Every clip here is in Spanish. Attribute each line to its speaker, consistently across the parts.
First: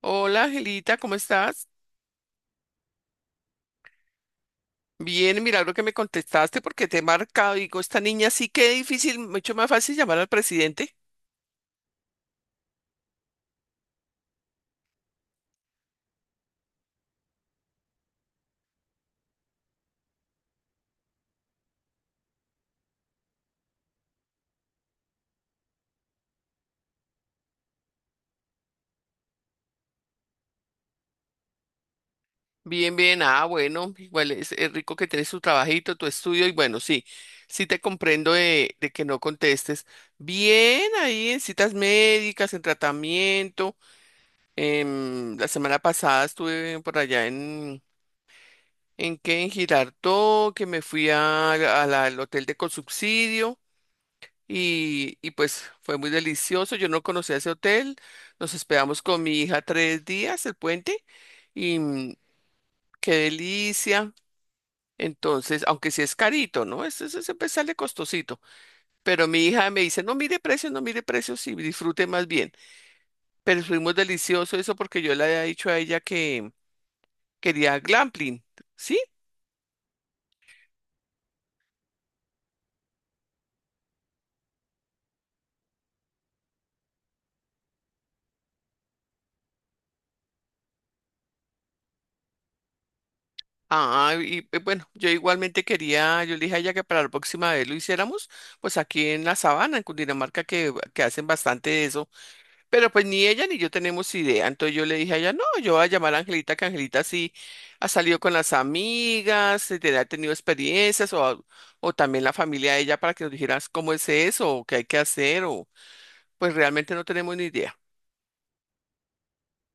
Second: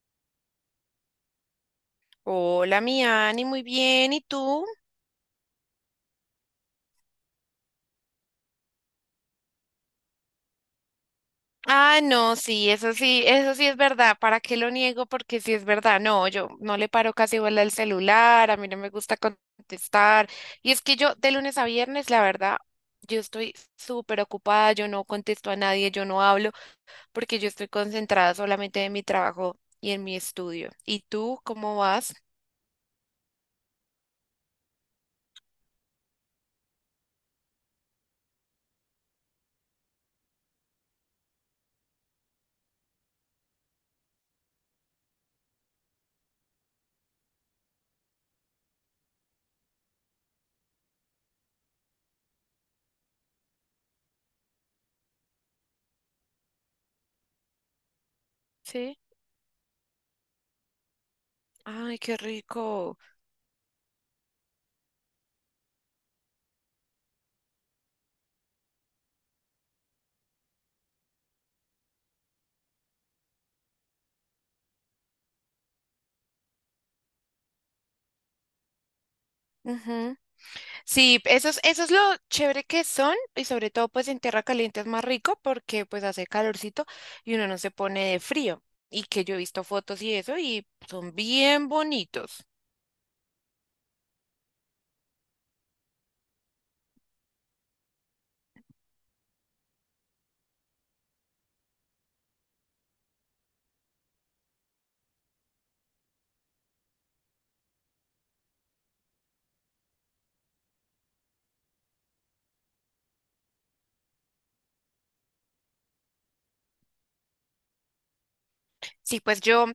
Speaker 1: Hola, Angelita, ¿cómo estás?
Speaker 2: Hola, mi Ani, muy bien. ¿Y tú?
Speaker 1: Bien, milagro que me contestaste porque te he marcado. Digo, esta niña sí que es difícil, mucho más fácil llamar al presidente.
Speaker 2: Ah, no, sí, eso sí, eso sí es verdad. ¿Para qué lo niego? Porque sí es verdad. No, yo no le paro casi bola al celular, a mí no me gusta contestar. Y es que yo de lunes a viernes, la verdad, yo estoy súper ocupada, yo no contesto a nadie, yo no hablo, porque yo estoy concentrada solamente en mi trabajo y en mi estudio. ¿Y tú cómo vas?
Speaker 1: Bien, bien, ah, bueno, igual es rico que tienes tu trabajito, tu estudio, y bueno, sí, sí te comprendo de que no contestes. Bien, ahí en citas médicas, en tratamiento. La semana pasada estuve por allá ¿en qué? En Girardot, que me fui a, al hotel de consubsidio y pues fue muy delicioso. Yo no conocía ese hotel, nos
Speaker 2: Sí.
Speaker 1: esperamos con mi hija tres días, el puente, y
Speaker 2: Ay, qué rico.
Speaker 1: qué delicia. Entonces, aunque sí es carito, ¿no? Este es, siempre sale costosito. Pero mi hija me dice, no mire precios, no mire precios y disfrute más bien. Pero fuimos delicioso eso porque yo le había dicho a ella que quería glampling, ¿sí?
Speaker 2: Sí, eso es lo chévere que son, y sobre todo pues en tierra caliente es más rico porque pues hace calorcito y uno no se pone de frío, y que yo he visto fotos y eso y son bien bonitos.
Speaker 1: Ah, y bueno, yo igualmente quería, yo le dije a ella que para la próxima vez lo hiciéramos, pues aquí en la sabana, en Cundinamarca, que hacen bastante eso. Pero pues ni ella ni yo tenemos idea. Entonces yo le dije a ella, no, yo voy a llamar a Angelita, que Angelita sí ha salido con las amigas, ha tenido experiencias, o también la familia de ella para que nos dijeras cómo es eso, o qué hay que hacer, o pues realmente no tenemos ni idea.
Speaker 2: Sí, pues yo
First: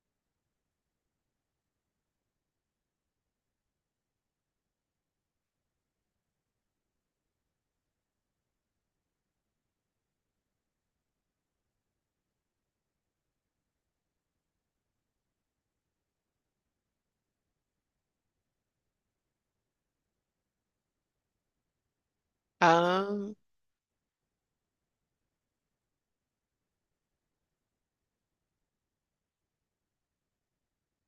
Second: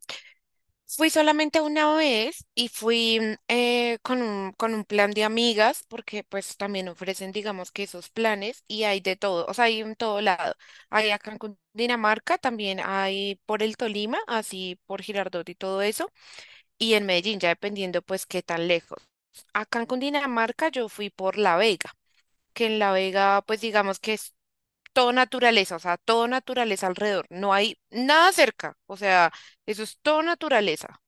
Speaker 2: fui solamente una vez y fui con un plan de amigas, porque pues también ofrecen digamos que esos planes y hay de todo, o sea, hay en todo lado. Hay acá en Dinamarca, también hay por el Tolima, así por Girardot y todo eso. Y en Medellín, ya dependiendo pues qué tan lejos. Acá en Cundinamarca yo fui por La Vega, que en La
Speaker 1: Ah,
Speaker 2: Vega pues digamos que es todo naturaleza, o sea, todo naturaleza alrededor, no hay nada cerca, o sea, eso es todo naturaleza.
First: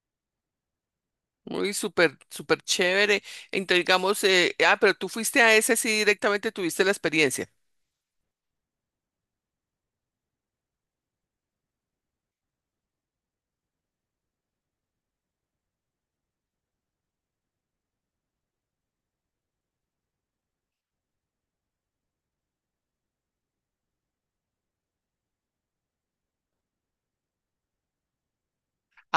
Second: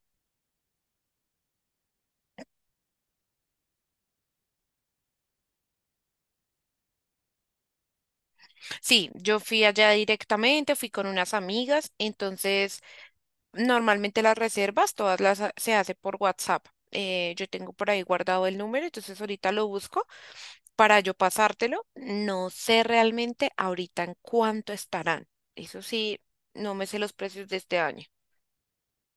Speaker 1: muy súper, súper chévere. Entonces digamos, pero tú fuiste a ese, sí directamente tuviste la experiencia.
Speaker 2: Sí, yo fui allá directamente, fui con unas amigas, entonces normalmente las reservas todas se hace por WhatsApp. Yo tengo por ahí guardado el número, entonces ahorita lo busco para yo pasártelo. No sé realmente ahorita en cuánto estarán. Eso sí, no me sé los precios de este año.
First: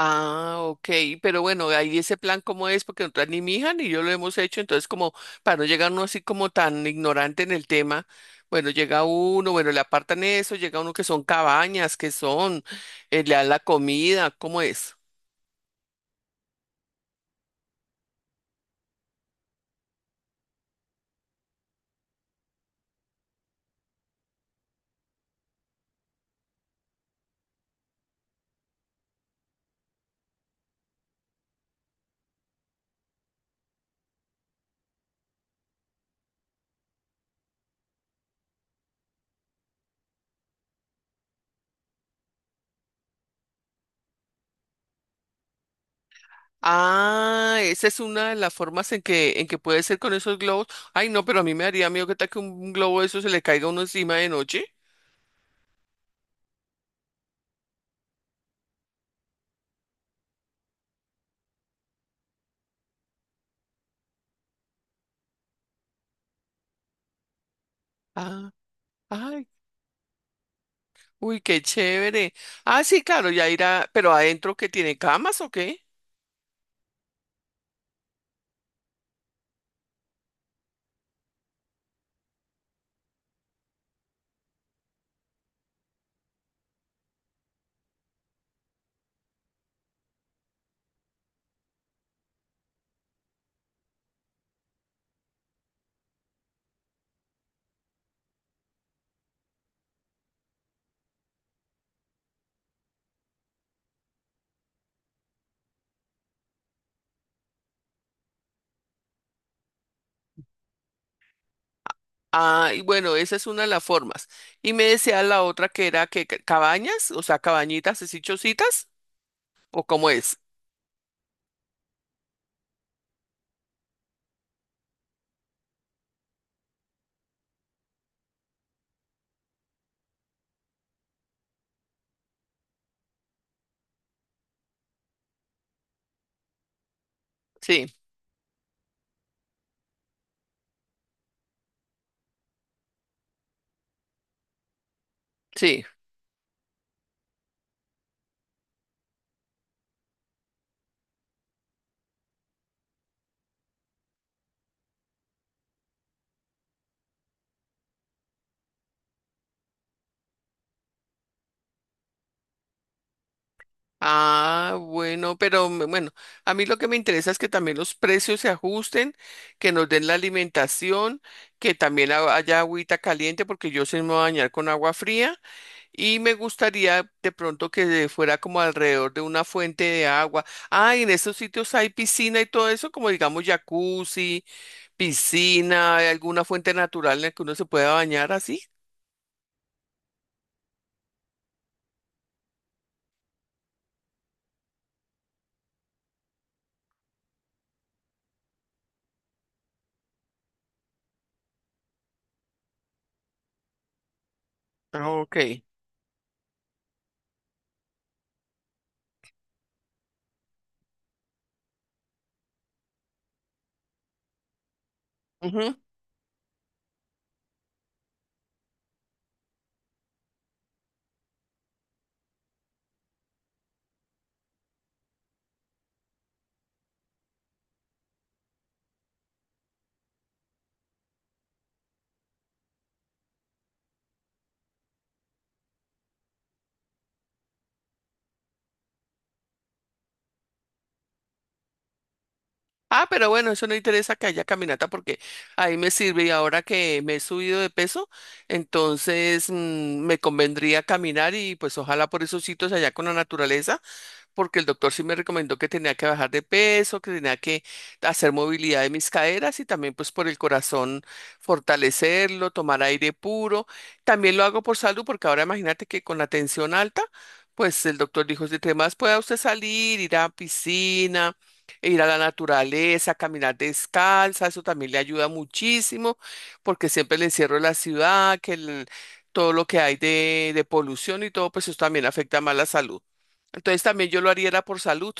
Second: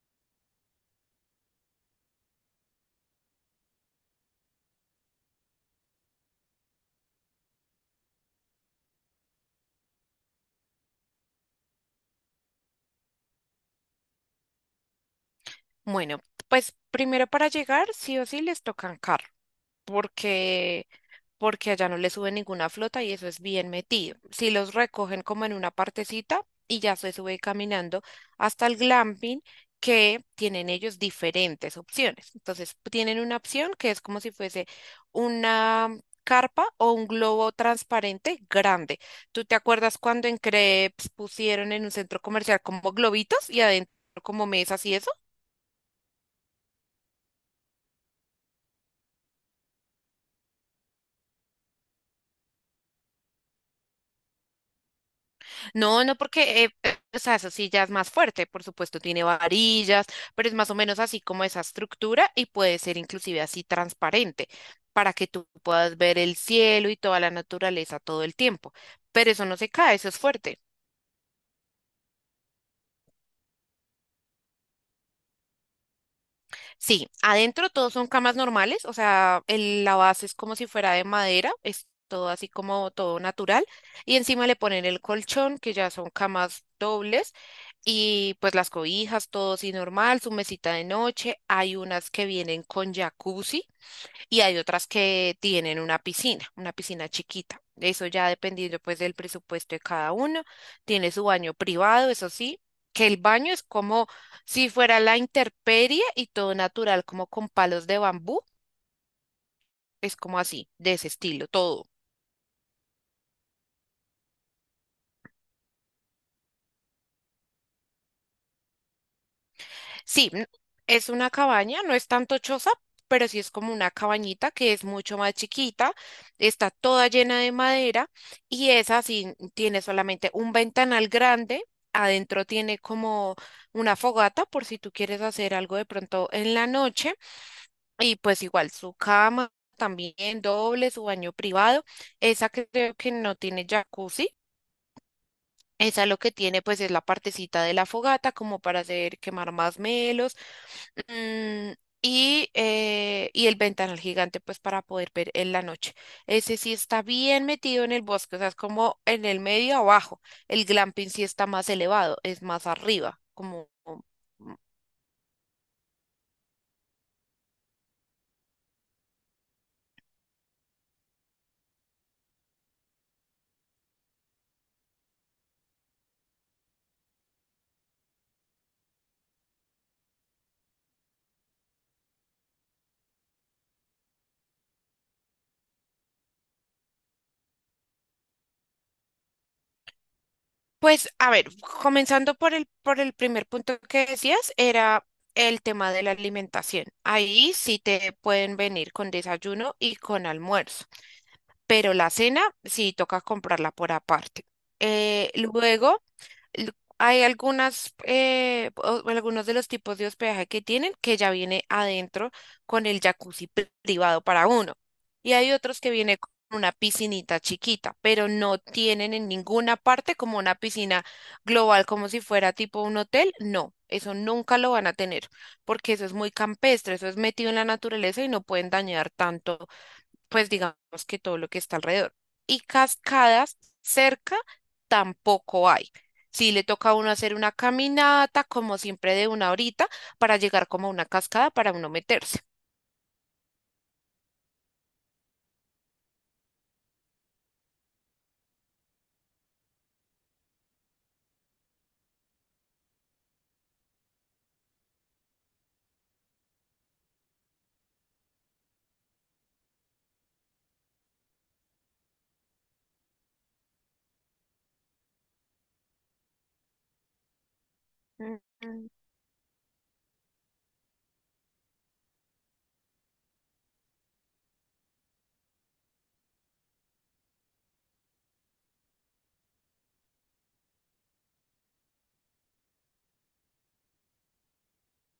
Speaker 1: Ah, ok, pero bueno, ahí ese plan cómo es, porque nosotras ni mi hija ni yo lo hemos hecho, entonces como para no llegar uno así como tan ignorante en el tema, bueno, llega uno, bueno, le apartan eso, llega uno que son cabañas, que son, le dan la comida, ¿cómo es?
Speaker 2: Bueno, pues primero para llegar, sí o sí les tocan carro, porque porque allá no le sube ninguna flota y eso es bien metido. Si los recogen como en una partecita y ya se sube caminando hasta el glamping, que tienen ellos diferentes opciones. Entonces, tienen una opción que es como si fuese una carpa o un globo transparente grande. ¿Tú te acuerdas cuando en Crepes pusieron en un centro comercial como globitos y adentro como mesas y eso?
Speaker 1: Ah, esa es una de las formas en que puede ser con esos globos. Ay, no, pero a mí me daría miedo que tal que un globo de eso se le caiga a uno encima de noche.
Speaker 2: No, no, porque, o sea, eso sí ya es más fuerte, por supuesto, tiene varillas, pero es más o menos así como esa estructura, y puede ser inclusive así transparente para que tú puedas ver el cielo y toda la naturaleza todo el
Speaker 1: Ah,
Speaker 2: tiempo. Pero eso
Speaker 1: ay,
Speaker 2: no se cae, eso es fuerte.
Speaker 1: uy, qué chévere. Ah, sí, claro, ya irá, pero adentro ¿que tiene camas o qué?
Speaker 2: Sí, adentro todos son camas normales, o sea, la base es como si fuera de madera, es todo así como todo natural, y encima le ponen el colchón, que ya son camas dobles. Y pues las cobijas, todo así normal, su mesita de noche. Hay unas que vienen con jacuzzi y hay otras que tienen una piscina chiquita. Eso ya dependiendo pues del presupuesto de cada uno. Tiene su baño privado, eso sí, que el baño es como si fuera la intemperie y todo natural, como con palos de bambú. Es como así, de ese estilo, todo.
Speaker 1: Ah, y bueno, esa es una de las formas. Y me decía la otra que era que cabañas, o sea, cabañitas, así chocitas, o cómo
Speaker 2: Sí,
Speaker 1: es.
Speaker 2: es una cabaña, no es tanto choza, pero sí es como una cabañita que es mucho más chiquita, está toda llena de madera, y esa sí tiene solamente un ventanal grande, adentro tiene como una fogata por si tú quieres hacer algo de pronto en la noche,
Speaker 1: Sí,
Speaker 2: y pues igual su cama también doble, su baño privado, esa creo que no tiene jacuzzi.
Speaker 1: sí.
Speaker 2: Esa lo que tiene pues es la partecita de la fogata como para hacer quemar más. Mm, y el ventanal gigante, pues para poder ver en la noche. Ese sí está bien metido en el bosque, o sea, es como en el medio abajo. El glamping sí está más elevado, es más arriba, como... mm,
Speaker 1: Ah, bueno, bueno, a mí lo que me interesa es que también los precios se ajusten, que nos den la alimentación, que también haya agüita caliente, porque yo sí me voy a bañar con agua fría, y me gustaría de pronto que fuera como alrededor de una fuente de agua. Ah, y en esos sitios hay piscina y todo eso, como digamos jacuzzi, piscina, hay alguna fuente natural en la que uno se pueda bañar así.
Speaker 2: Pues, a ver, comenzando por el primer punto que decías, era el tema de la alimentación. Ahí sí te pueden venir con desayuno y con almuerzo, pero la cena sí toca comprarla por aparte.
Speaker 1: Ah,
Speaker 2: Eh,
Speaker 1: ok.
Speaker 2: luego l- Hay algunas, o algunos de los tipos de hospedaje que tienen que ya viene adentro con el jacuzzi privado para uno. Y hay
Speaker 1: Ujú.
Speaker 2: otros que viene con una piscinita chiquita, pero no tienen en ninguna parte como una piscina global, como si fuera tipo un hotel. No, eso nunca lo van a tener, porque eso es muy campestre, eso es metido en la naturaleza y no pueden dañar tanto pues digamos que todo lo que está alrededor. Y cascadas cerca tampoco hay. Sí le toca a uno hacer una caminata, como siempre, de una horita para llegar como a una cascada para uno meterse.
Speaker 1: Ah, pero bueno, eso no interesa que haya caminata porque ahí me sirve y ahora que me he subido de peso, entonces me convendría caminar y pues ojalá por esos sitios allá con la naturaleza porque el doctor sí me recomendó que tenía que bajar de peso, que tenía que hacer movilidad de mis caderas y también pues por el corazón fortalecerlo, tomar aire puro. También lo hago por salud porque ahora imagínate que con la tensión alta, pues el doctor dijo, si
Speaker 2: Mm.
Speaker 1: más pueda usted salir, ir a piscina, e ir a la naturaleza, caminar descalza, eso también le ayuda muchísimo porque siempre el encierro de la ciudad, todo lo que hay de polución y todo, pues eso también afecta más la salud. Entonces también yo lo haría era por salud.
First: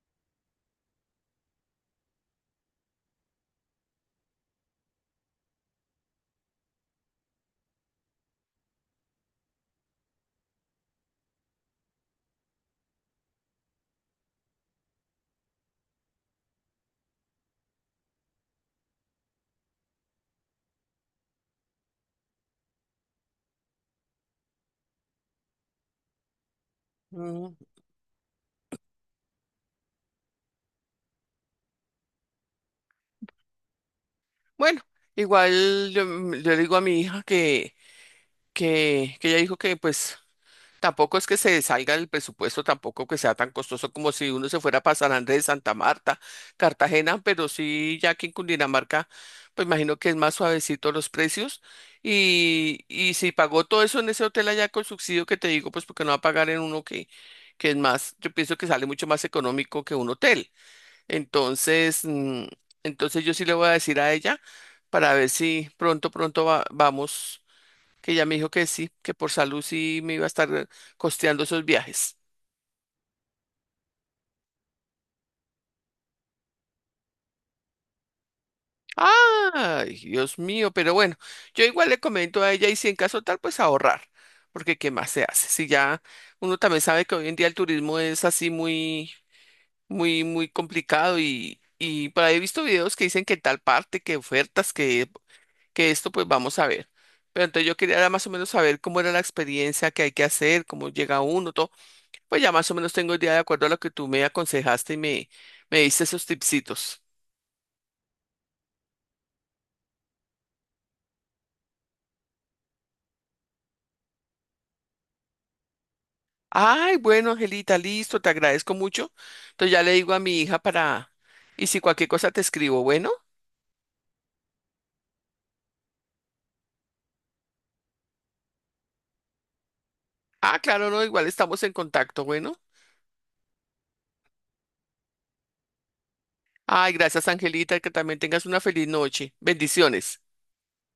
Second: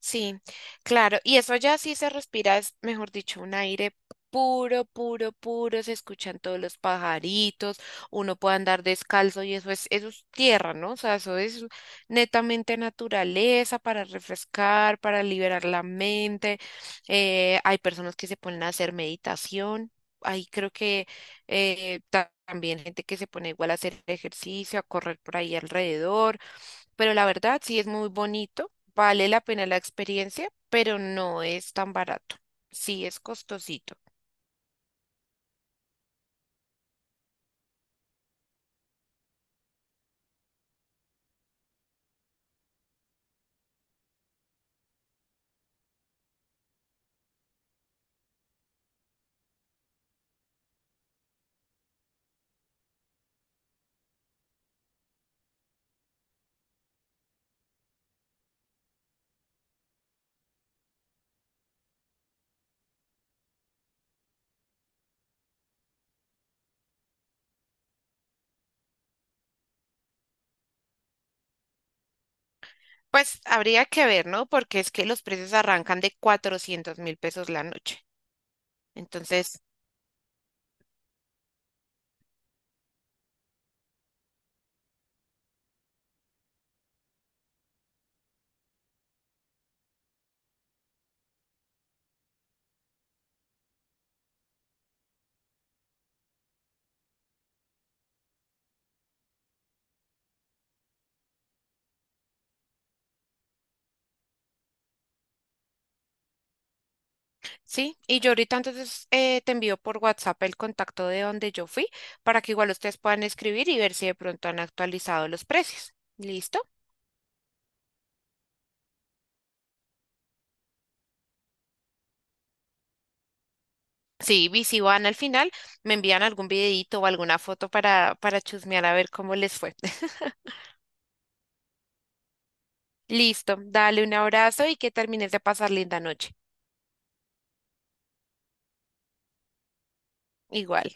Speaker 2: Sí, claro. Y eso ya sí se respira, es mejor dicho, un aire puro, puro, puro. Se escuchan todos los pajaritos, uno puede andar descalzo y eso es tierra, ¿no? O sea, eso es netamente naturaleza para refrescar, para liberar la mente. Hay personas que se ponen a hacer meditación. Ahí creo que también gente que se pone igual a hacer ejercicio, a correr por ahí alrededor. Pero la
Speaker 1: Mm.
Speaker 2: verdad sí es muy bonito. Vale la pena la experiencia, pero no es tan barato. Sí es costosito.
Speaker 1: Bueno, igual yo, yo le digo a mi hija que ella dijo que pues tampoco es que se salga del presupuesto, tampoco que sea tan costoso como si uno se fuera para San Andrés, Santa Marta, Cartagena, pero sí ya aquí en Cundinamarca, pues imagino que es más suavecito los precios. Y si pagó todo eso en ese hotel allá con subsidio que te digo, pues porque no va a pagar en uno que es más, yo pienso que sale mucho más económico que un hotel. Entonces, entonces yo sí le voy a decir a ella para ver si pronto, vamos, que ella me dijo que sí, que por salud sí me iba a estar costeando esos viajes.
Speaker 2: Pues habría que ver, ¿no? Porque es que los precios arrancan de 400.000 pesos la noche. Entonces,
Speaker 1: Ay, Dios mío, pero bueno, yo igual le comento a ella y si en caso tal, pues ahorrar, porque ¿qué más se hace? Si ya uno también sabe que hoy en día el turismo es así muy, muy, muy complicado y por ahí he visto videos que dicen que en tal parte, que ofertas, que esto pues vamos a ver. Pero entonces yo quería más o menos saber cómo era la experiencia, que hay que hacer, cómo llega uno, todo. Pues ya más o menos tengo idea de acuerdo a lo que tú me aconsejaste y me diste esos tipsitos.
Speaker 2: sí, y yo ahorita entonces te envío por WhatsApp el contacto de donde yo fui para que igual ustedes puedan escribir y ver si de pronto han actualizado los precios. ¿Listo?
Speaker 1: Ay, bueno, Angelita, listo, te agradezco mucho. Entonces ya le digo a mi hija para... Y si cualquier cosa te escribo, bueno.
Speaker 2: Sí, y si van al final, me envían algún videito o alguna foto para chusmear a ver cómo les fue.
Speaker 1: Ah, claro, no, igual estamos en contacto, bueno.
Speaker 2: Listo, dale un abrazo y que termines de pasar linda noche.
Speaker 1: Ay, gracias, Angelita, que también tengas una feliz noche. Bendiciones.
Speaker 2: Igual.